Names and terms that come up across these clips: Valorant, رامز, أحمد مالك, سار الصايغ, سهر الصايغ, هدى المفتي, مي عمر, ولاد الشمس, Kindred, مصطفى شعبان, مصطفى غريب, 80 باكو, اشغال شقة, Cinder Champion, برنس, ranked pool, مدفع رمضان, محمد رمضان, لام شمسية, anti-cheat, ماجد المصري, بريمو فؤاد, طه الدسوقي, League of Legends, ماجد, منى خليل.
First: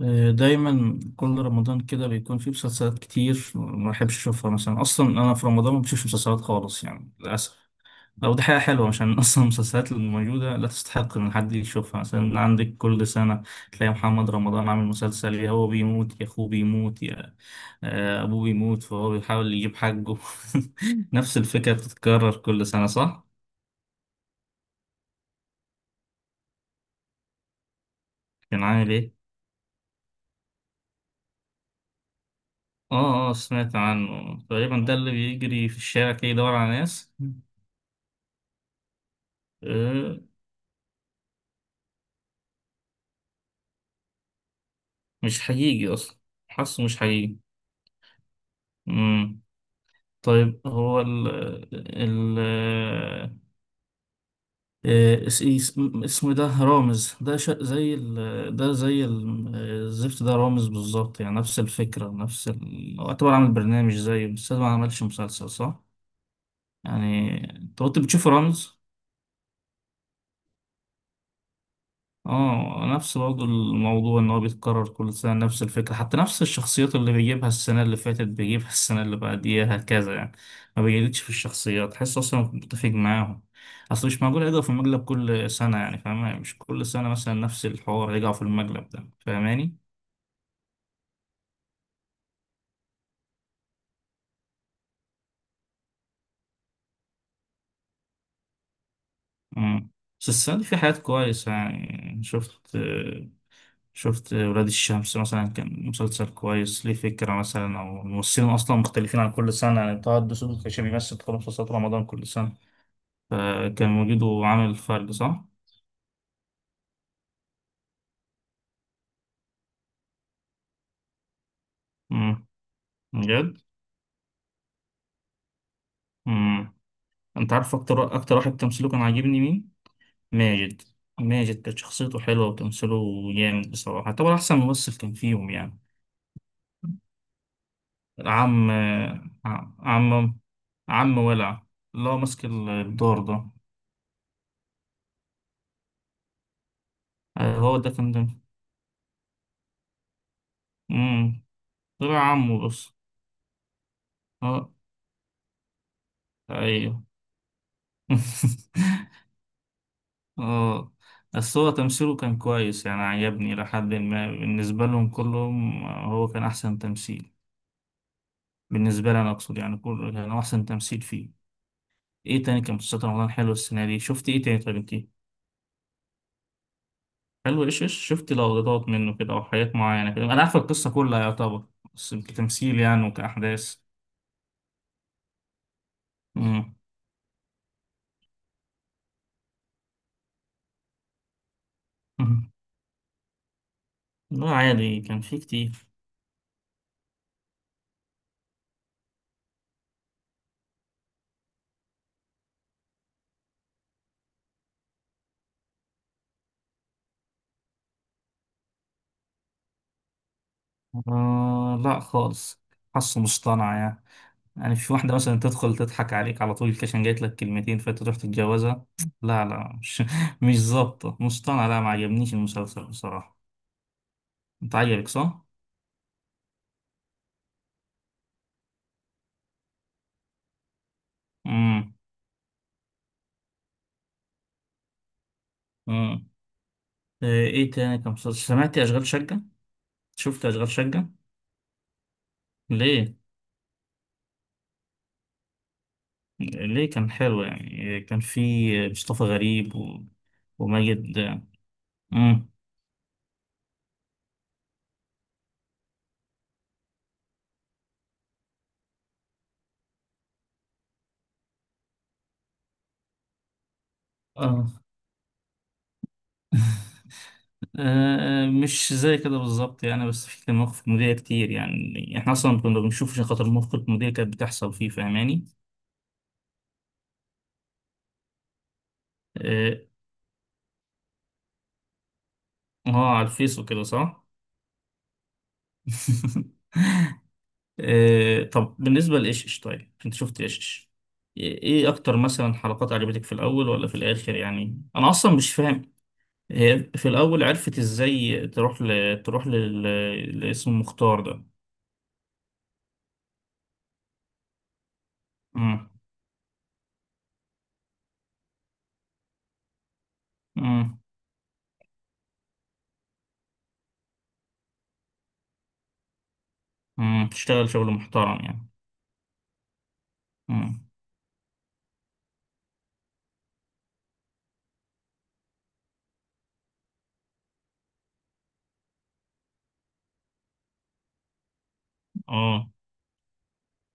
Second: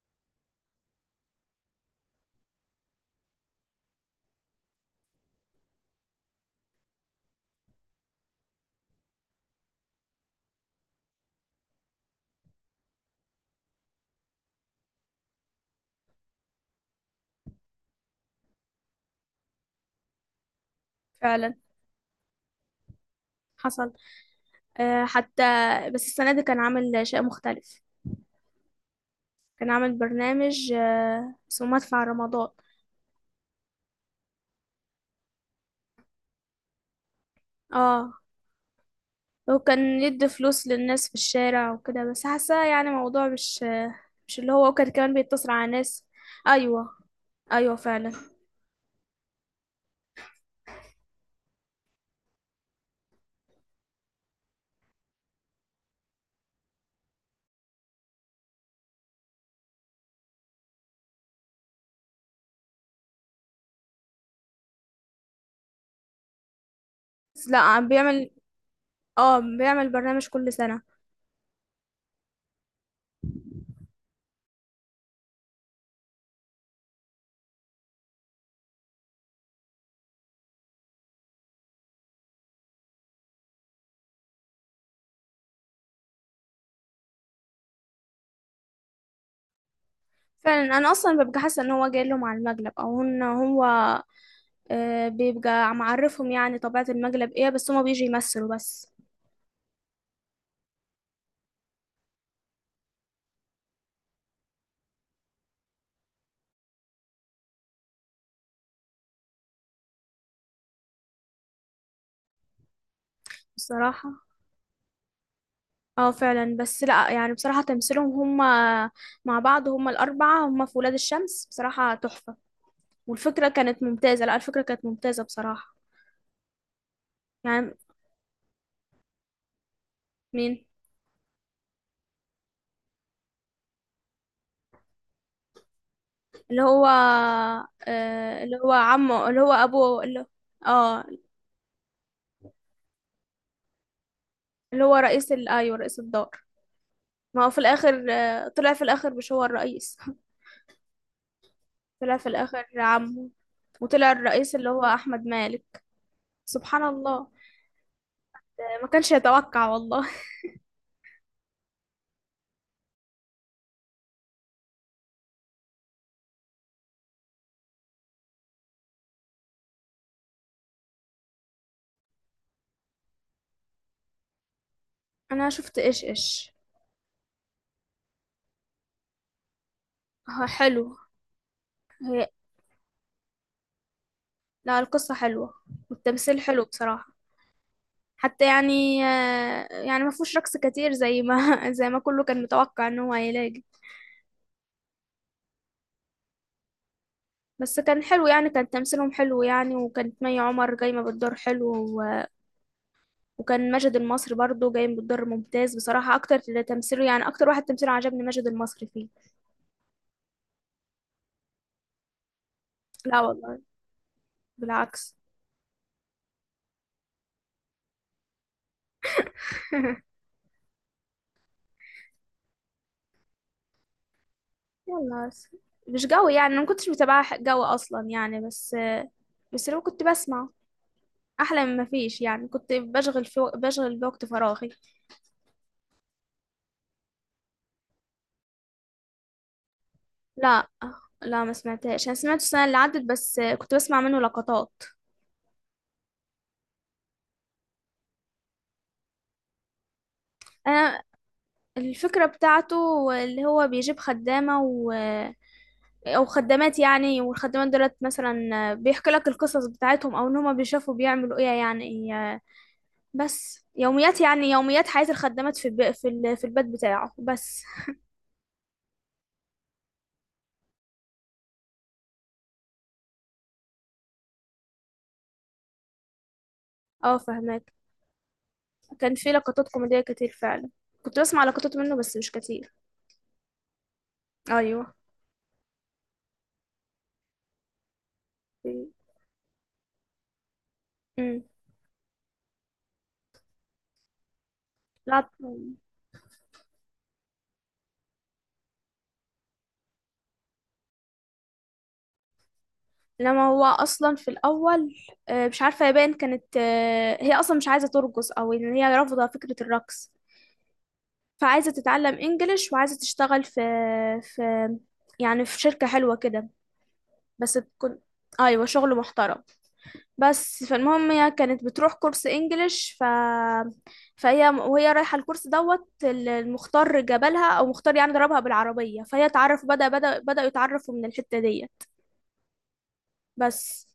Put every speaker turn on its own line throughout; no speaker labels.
آه، دايما كل رمضان كده بيكون فيه مسلسلات كتير ما بحبش اشوفها مثلا. اصلا انا في رمضان ما بشوفش مسلسلات خالص يعني للاسف. او دي حاجه حلوه عشان اصلا المسلسلات اللي موجوده لا تستحق ان حد يشوفها. مثلا عندك كل سنه تلاقي محمد رمضان عامل مسلسل، يا هو بيموت يا اخوه بيموت يا ابوه بيموت، فهو بيحاول يجيب حقه. نفس
فعلا،
الفكره بتتكرر كل سنه، صح؟
حصل. حتى بس السنة دي كان عامل شيء مختلف.
كان عامل ايه؟
كان عامل برنامج اسمه مدفع رمضان.
اه اه، سمعت عنه تقريبا، ده اللي بيجري في الشارع كده يدور على ناس.
اه، وكان
آه،
يدي فلوس للناس في الشارع وكده، بس حاسة يعني موضوع مش مش اللي هو. وكان كمان
مش
بيتصل على
حقيقي
ناس.
أصلا. حاسه مش
ايوه،
حقيقي.
ايوه فعلا.
مم. طيب هو ال ال آه، اس- إيه، اس- اسمه ده رامز، ده زي ال، ده زي الزفت ده، رامز بالظبط يعني، نفس الفكرة نفس هو اعتبر عامل برنامج زيه، بس ده ما عملش مسلسل صح؟ يعني،
بس لا،
انت
عم
كنت بتشوف
بيعمل.
رامز؟
اه بيعمل برنامج كل سنة.
اه نفس برضه الموضوع، ان هو بيتكرر كل سنة، نفس الفكرة، حتى نفس الشخصيات اللي بيجيبها السنة اللي فاتت بيجيبها السنة اللي بعديها، هكذا يعني. ما بيجددش في الشخصيات، تحس اصلا متفق معاهم. اصل مش معقول يرجعوا في المقلب كل سنة، يعني فاهمة، مش كل سنة مثلا نفس الحوار يرجعوا في المقلب ده، فاهماني؟
فعلا، انا اصلا ببقى حاسة ان هو جاي لهم على المقلب او ان هو بيبقى معرفهم، يعني طبيعة المقلب ايه، بس هما بيجي يمثلوا بس.
مم. بس السنة دي في حاجات كويسة يعني. شفت ولاد الشمس مثلا، كان مسلسل كويس. ليه فكرة مثلا، أو الممثلين أصلا مختلفين عن كل سنة يعني. طه الدسوقي كان بيمثل في مسلسلات رمضان كل سنة، فكان
بصراحة
وجوده عامل فرق صح؟
اه فعلا، بس لا يعني، بصراحة تمثيلهم هم مع بعض، هم الأربعة هم في ولاد الشمس بصراحة تحفة.
امم.
والفكرة
بجد؟
كانت ممتازة. لا، الفكرة كانت ممتازة بصراحة.
امم. أنت
يعني
عارف أكتر واحد تمثيله كان عاجبني مين؟
مين؟
ماجد. ماجد كانت شخصيته حلوة وتمثيله جامد بصراحة، طبعا أحسن ممثل كان فيهم يعني.
اللي هو اللي
عم
هو عمه، اللي هو أبوه، اللي
عم
اه
عم ولع، اللي هو ماسك الدور ده.
اللي هو رئيس أيوه رئيس الدار. ما هو في
هو ده
الآخر
كان
طلع في الآخر مش هو الرئيس.
ده
طلع
طلع
في الآخر
عمه بس.
عمه، وطلع الرئيس اللي
اه
هو أحمد مالك. سبحان
ايوه.
الله. ما كانش يتوقع والله.
اه. بس هو تمثيله كان كويس يعني، عجبني لحد ما، بالنسبة لهم كلهم هو كان أحسن تمثيل، بالنسبة لي أنا أقصد يعني. كله كان هو أحسن تمثيل فيه. إيه تاني كان مسلسلات رمضان حلو السنة دي؟ شفت إيه تاني؟ طب إنتي
أنا شفت إيش إيش.
حلو إيش إيش، شفت لقطات منه كده أو حاجات معينة كده؟ أنا عارف القصة
حلو.
كلها يعتبر، بس كتمثيل يعني وكأحداث.
لا، القصة حلوة والتمثيل حلو
مم.
بصراحة. حتى يعني يعني ما فيهوش رقص كتير زي ما زي ما كله كان
مم.
متوقع ان هو هيلاقي.
لا عادي كان فيه كتير.
بس كان حلو يعني، كان تمثيلهم حلو يعني، وكانت مي عمر جايمة بالدور حلو، و- وكان ماجد المصري برضو جاي بالدور ممتاز بصراحة. أكتر اللي تمثيله يعني أكتر واحد تمثيله عجبني ماجد المصري فيه.
آه لا خالص،
لا
حاسه
والله،
مصطنع يعني. يعني مش واحدة
بالعكس.
مثلا تدخل تضحك عليك على طول عشان جايت لك كلمتين فانت تروح تتجوزها. لا مش مش ظابطة، مصطنع، لا ما عجبنيش المسلسل بصراحة. انت عجبك
يلا
صح؟
بس. مش قوي يعني، أنا ما كنتش متابعة قوي أصلا يعني، بس بس لو كنت بسمع أحلى من ما
امم.
فيش، يعني كنت بشغل في بشغل بوقت فراغي.
امم. ايه إيه تاني كان مسلسل؟ سمعت اشغال شقة؟ شفت
لا
اشغال شقة؟
لا، ما سمعتهاش. انا سمعته السنه اللي عدت،
ليه؟
بس كنت بسمع منه لقطات.
ليه كان حلو يعني، كان في مصطفى غريب
انا
وماجد.
الفكره
امم.
بتاعته اللي هو بيجيب خدامه، و... او خدامات يعني، والخدامات دولت مثلا بيحكي لك القصص بتاعتهم، او ان هما بيشوفوا بيعملوا ايه يعني. بس يوميات يعني،
اه.
يوميات حياه الخدامات في البيت بتاعه بس.
مش زي كده بالظبط يعني، بس في كان مواقف كوميدية كتير، يعني احنا اصلا كنا بنشوف عشان خاطر المواقف الكوميدية كانت بتحصل فيه، فاهماني.
اه فهماك، كان في لقطات
اه.
كوميديه كتير فعلا. كنت بسمع لقطات منه بس مش كتير.
على الفيس وكده، صح.
ايوه.
طب بالنسبة لإيشش، طيب انت شفت إيشش؟
امم
ايه إيه اكتر مثلا حلقات عجبتك، في الاول ولا في الاخر؟ يعني انا
لا،
اصلا مش فاهم هي في الاول عرفت ازاي تروح تروح لاسم مختار ده.
انما هو اصلا في الاول مش عارفه
امم.
يبان، كانت هي اصلا مش عايزه ترقص او ان هي رافضه فكره الرقص.
امم.
فعايزه تتعلم انجليش وعايزه تشتغل في في يعني في شركه حلوه كده،
أمم،
بس
تشتغل شغل
تكون،
محترم
ايوه
يعني.
شغل محترم. بس
امم.
فالمهم هي كانت بتروح كورس انجليش فهي وهي رايحه الكورس دوت، المختار جابلها او مختار يعني ضربها بالعربيه، فهي تعرف بداوا يتعرفوا من الحته دي.
اه.
بس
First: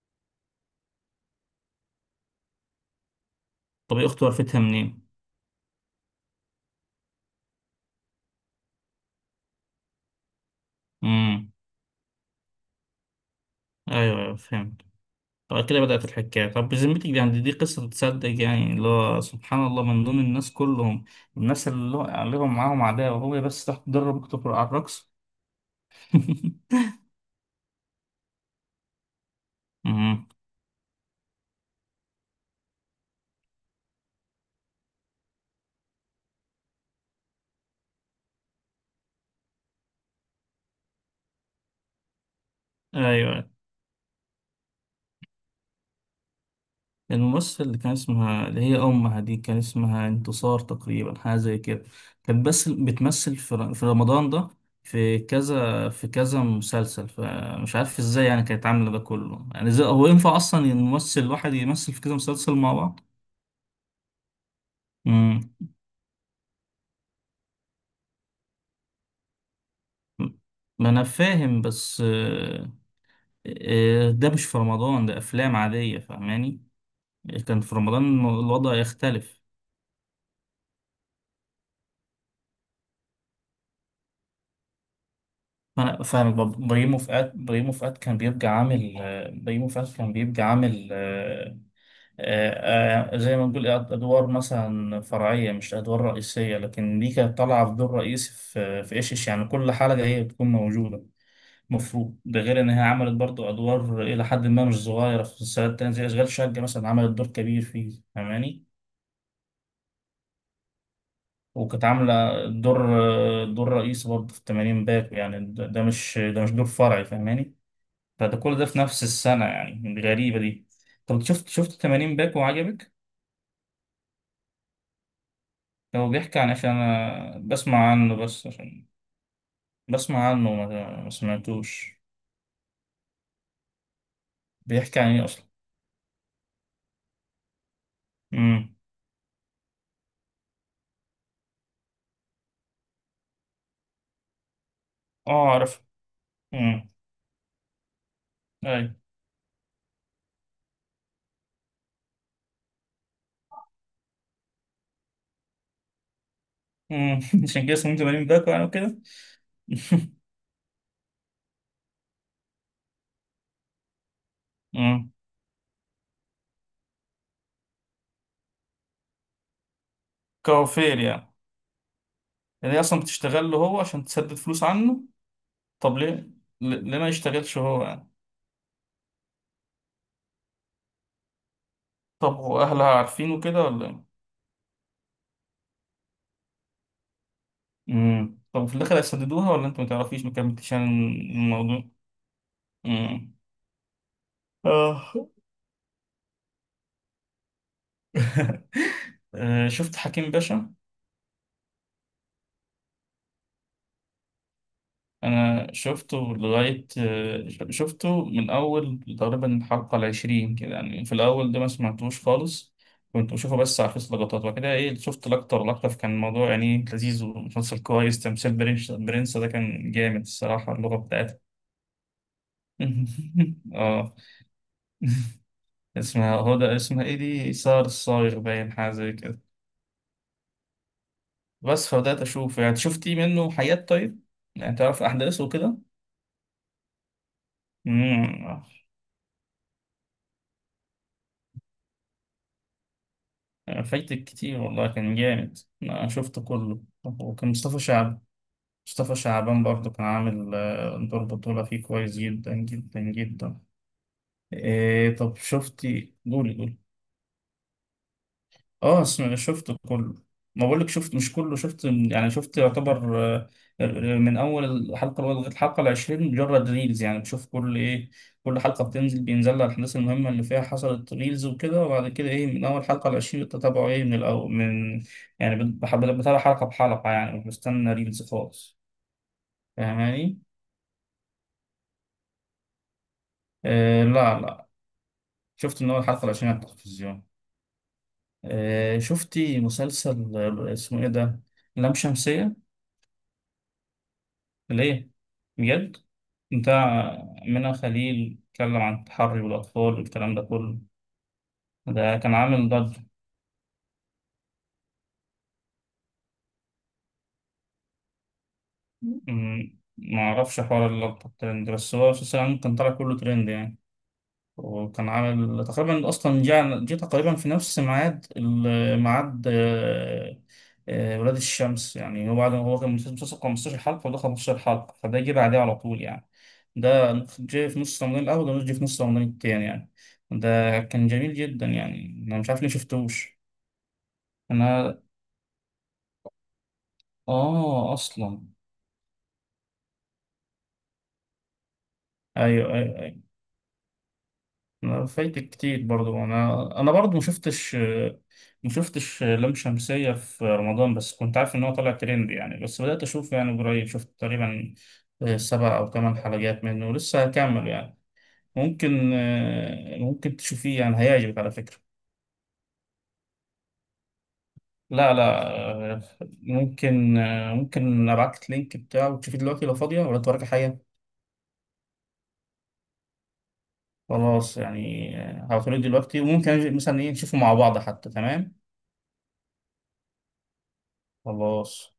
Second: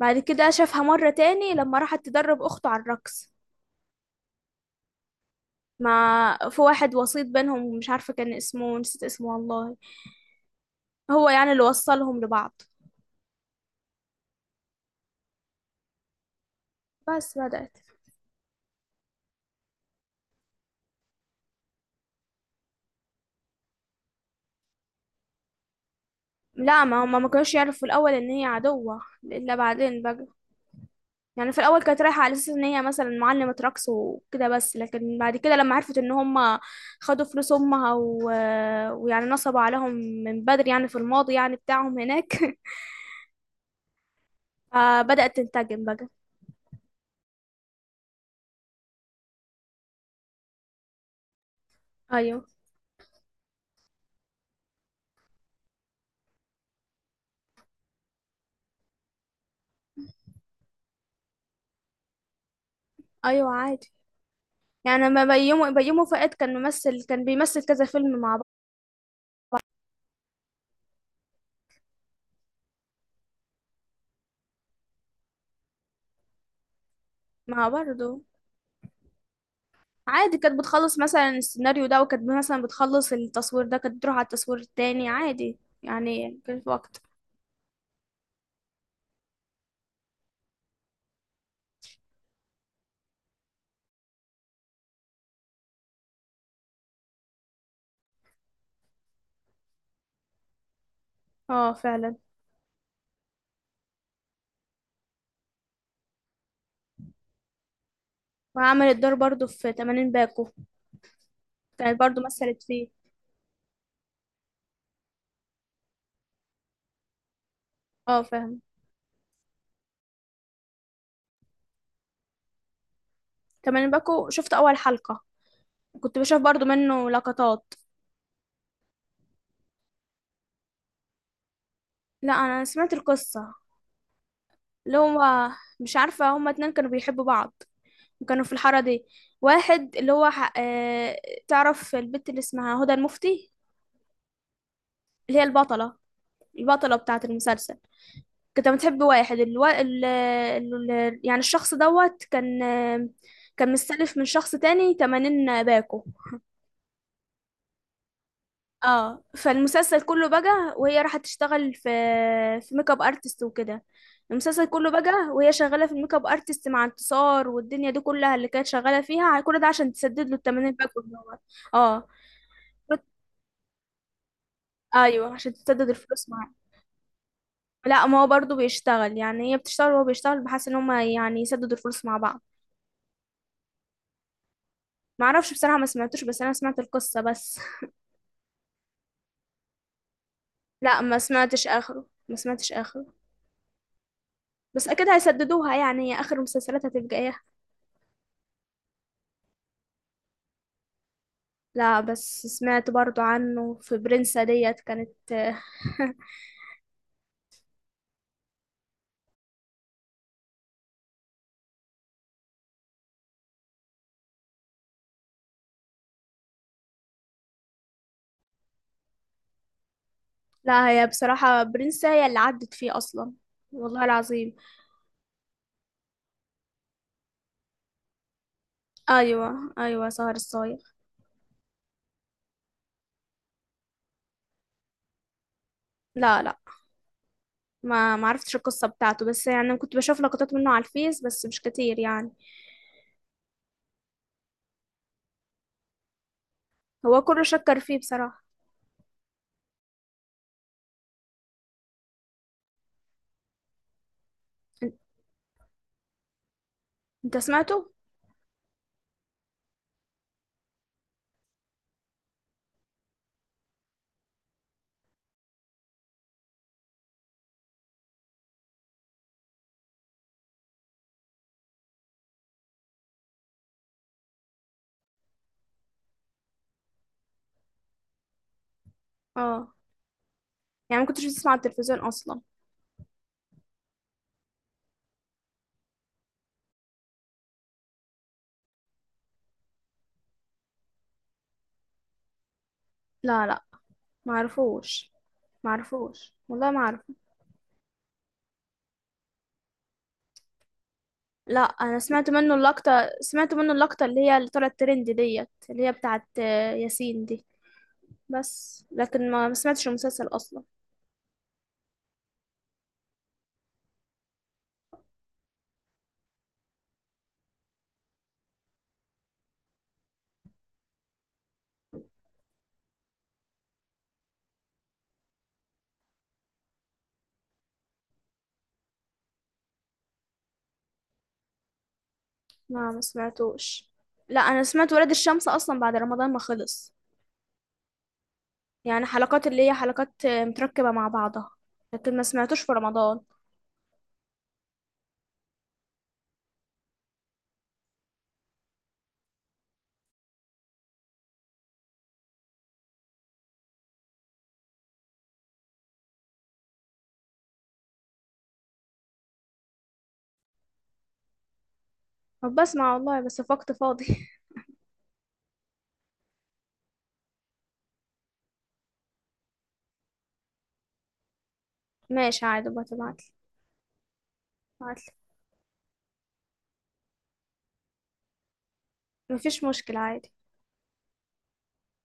بعد كده شافها مرة تاني لما راحت تدرب أخته على الرقص.
طب يا أختي عرفتها منين؟
ما في واحد وسيط بينهم، مش عارفة كان اسمه، نسيت اسمه والله. هو يعني
امم.
اللي وصلهم لبعض.
أيوه أيوه فهمت. طب كده بدأت الحكاية. طب بذمتك دي
بس
يعني، دي
بدأت
قصة تصدق يعني، اللي هو سبحان الله من دون الناس كلهم، الناس اللي هو عليهم معاهم عداوة هو بس تحت تدرب على الرقص.
لا، ما هما ما كانوش يعرفوا في الأول إن هي عدوة إلا بعدين بقى.
امم.
يعني في الأول كانت رايحة على أساس إن هي مثلا معلمة رقص وكده، بس لكن بعد كده لما عرفت إن هما خدوا فلوس أمها، و... ويعني نصبوا عليهم من بدري، يعني في الماضي يعني بتاعهم هناك.
أيوه.
فبدأت تنتقم بقى.
الممثل اللي كان اسمها اللي هي أمها دي، كان اسمها انتصار تقريبا، حاجة زي كده.
أيوه
كانت بس بتمثل في في رمضان ده في كذا في كذا مسلسل، فمش عارف ازاي يعني كانت عاملة ده كله، يعني ازاي هو ينفع أصلا الممثل الواحد يمثل في كذا مسلسل مع بعض؟
أيوه عادي، يعني ما
مم.
بيومي فؤاد كان ممثل، كان بيمثل كذا فيلم مع بعض.
ما أنا فاهم بس، ده مش في رمضان، ده أفلام عادية، فاهماني؟ كان
مع
في رمضان
برضه
الوضع يختلف.
عادي، كانت بتخلص مثلا السيناريو ده، وكانت مثلا بتخلص التصوير ده، كانت بتروح على التصوير التاني عادي
انا فاهمك
يعني، كان
برضه.
في وقت.
بريمو فؤاد كان بيبقى عامل، زي ما نقول ادوار مثلا فرعيه، مش ادوار رئيسيه، لكن دي كانت طالعه في دور رئيسي في في ايش إيش. يعني كل حلقه هي بتكون موجوده.
اه فعلا،
المفروض ده، غير ان هي عملت برضو ادوار الى حد ما مش صغيره في مسلسلات تانية، زي اشغال شقه مثلا عملت دور كبير فيه، فاهماني.
وعملت دور برضه في 80 باكو،
وكانت
كانت
عامله
برضه مثلت
دور،
فيه.
دور رئيسي برضه في 80 باكو، يعني ده مش دور فرعي، فاهماني.
اه
فده كل
فاهم.
ده في نفس السنة يعني، الغريبة دي. طب شفت 80 باك وعجبك؟
80 باكو شفت اول حلقة،
هو
كنت بشوف
بيحكي عن إيه؟
برضه
عشان
منه
أنا
لقطات.
بسمع عنه، بس عشان بسمع عنه ما سمعتوش.
لا انا سمعت القصة، اللي
بيحكي عن إيه
هو
أصلا؟
مش عارفة، هما اتنين كانوا بيحبوا بعض وكانوا في الحارة
امم.
دي. واحد اللي هو تعرف البت اللي اسمها هدى المفتي،
أه
اللي هي
أعرف.
البطلة،
امم.
البطلة بتاعة المسلسل. كنت
أي.
بتحب واحد الو... ال... ال... ال... يعني الشخص دوت كان كان مستلف من شخص تاني، 80 باكو.
امم. عشان كده اسمه 80 باك يعني وكده.
اه فالمسلسل كله بقى وهي راحت تشتغل في ميك اب ارتست وكده. المسلسل كله بقى
امم.
وهي شغاله في الميك اب ارتست مع انتصار والدنيا دي كلها اللي كانت شغاله فيها، كل ده عشان تسدد له التمارين بقى
كوافير
كلها.
يعني.
اه
يعني هي أصلا بتشتغل له هو عشان تسدد فلوس عنه.
ايوه، عشان تسدد
طب ليه؟
الفلوس معاه.
ليه ما يشتغلش هو
لا،
يعني؟
ما هو برضه بيشتغل يعني، هي بتشتغل وهو بيشتغل، بحيث ان هما يعني يسددوا الفلوس مع بعض.
طب وأهلها عارفين وكده ولا إيه؟
ما اعرفش بصراحه، ما سمعتوش، بس انا سمعت القصه بس.
امم. طب في الاخر هيسددوها ولا انت ما تعرفيش ما كملتيش عن
لا ما سمعتش
الموضوع؟
اخره، ما سمعتش اخره.
امم.
بس اكيد
اه.
هيسددوها، يعني هي اخر المسلسلات هتبقى ايه.
شفت حكيم باشا؟
لا بس سمعت برضو عنه في برنسا ديت كانت.
انا شفته لغايه، شفته من اول تقريبا الحلقه العشرين كده يعني، في الاول ده ما سمعتوش خالص، كنت بشوفه بس على فيس لقطات. وبعد كده ايه، شفت لقطه ولا لقطه، فكان الموضوع يعني لذيذ ومسلسل كويس تمثيل. برنس، برنس ده كان جامد الصراحه
لا
اللغه
هي
بتاعته.
بصراحة برنسا هي اللي عدت فيه أصلا، والله
اه.
العظيم.
اسمها هدى، اسمها ايه دي، سار الصايغ باين، حاجه زي كده.
أيوة أيوة، سهر الصايغ.
بس فبدأت أشوف يعني، شفتي منه حاجات طيب؟ يعني تعرف أحداثه وكده.
لا لا، ما عرفتش
مم.
القصة بتاعته، بس يعني كنت بشوف لقطات منه على الفيس بس مش كتير يعني.
فايتك كتير والله كان جامد، أنا شفته كله.
هو كله
وكان
شكر
مصطفى
فيه
شعب،
بصراحة.
مصطفى شعبان برضه كان عامل، دور بطولة فيه كويس جدا جدا جدا.
أن-
إيه طب شفتي؟ قولي قولي.
انت سمعته؟
اه اسمع، شفته كله. ما بقولك شفت، مش كله، شفت يعني شفت يعتبر، آه، من اول الحلقه الاولى لغايه الحلقه العشرين مجرد ريلز، يعني بشوف كل ايه، كل حلقه بتنزل بينزل لها الاحداث المهمه اللي فيها حصلت ريلز وكده. وبعد كده ايه، من اول حلقه العشرين بتتابعه ايه من الاول من، يعني بتابع حلقه بحلقه، يعني مش بستنى ريلز خالص،
اه.
فاهماني.
يعني ما كنتش بتسمع على التلفزيون أصلا.
لا، شفت من اول حلقه العشرين على التلفزيون. آه، شفتي مسلسل اسمه ايه ده، لام شمسية؟
لا لا، ما عرفوش،
ليه؟
ما
بجد؟
عرفوش والله ما.
بتاع منى خليل، اتكلم عن التحري بالأطفال والكلام ده كله.
لا، انا
ده
سمعت
كان
منه
عامل ضجة.
اللقطة، سمعت منه اللقطة اللي هي طلعت ترند ديت، اللي هي بتاعت ياسين دي. بس لكن ما
أمم،
سمعتش المسلسل اصلا.
معرفش حوار اللقطة الترند، بس هو أساسا كان طالع كله ترند يعني. وكان عامل تقريبا اصلا جينا جيت تقريبا في نفس ميعاد ميعاد، ولاد الشمس، يعني هو بعد، هو كان مسلسل 15 حلقة وده 15 حلقة، فده جه بعديه على طول يعني. ده جه في نص رمضان الأول وده جه في نص رمضان التاني يعني. ده كان جميل جدا يعني، أنا مش عارف ليه
ما
شفتوش.
سمعتوش. لا انا سمعت
أنا
ولاد الشمس اصلا بعد رمضان ما خلص،
آه أصلا.
يعني حلقات اللي هي حلقات متركبة مع بعضها، لكن ما سمعتوش في
أيوه
رمضان.
أيوه. أنا فايتك كتير برضو. انا برضو ما شفتش، ما شفتش لام شمسية في رمضان، بس كنت عارف ان هو طالع ترند يعني. بس بدأت اشوف يعني قريب، شفت تقريبا 7 او 8 حلقات منه ولسه هكمل يعني. ممكن ممكن تشوفيه يعني هيعجبك على فكرة.
طب بسمع والله بس في وقت فاضي.
لا لا آه، ممكن ممكن ابعت لك اللينك بتاعه وتشوفيه دلوقتي لو فاضية ولا وراك حاجة.
ماشي عادي بتبعتلي.
خلاص
بعتلي
يعني. هبعتهولك دلوقتي، وممكن أجي مثلا ايه نشوفه مع بعض حتى، تمام.
مفيش مشكلة عادي.
خلاص.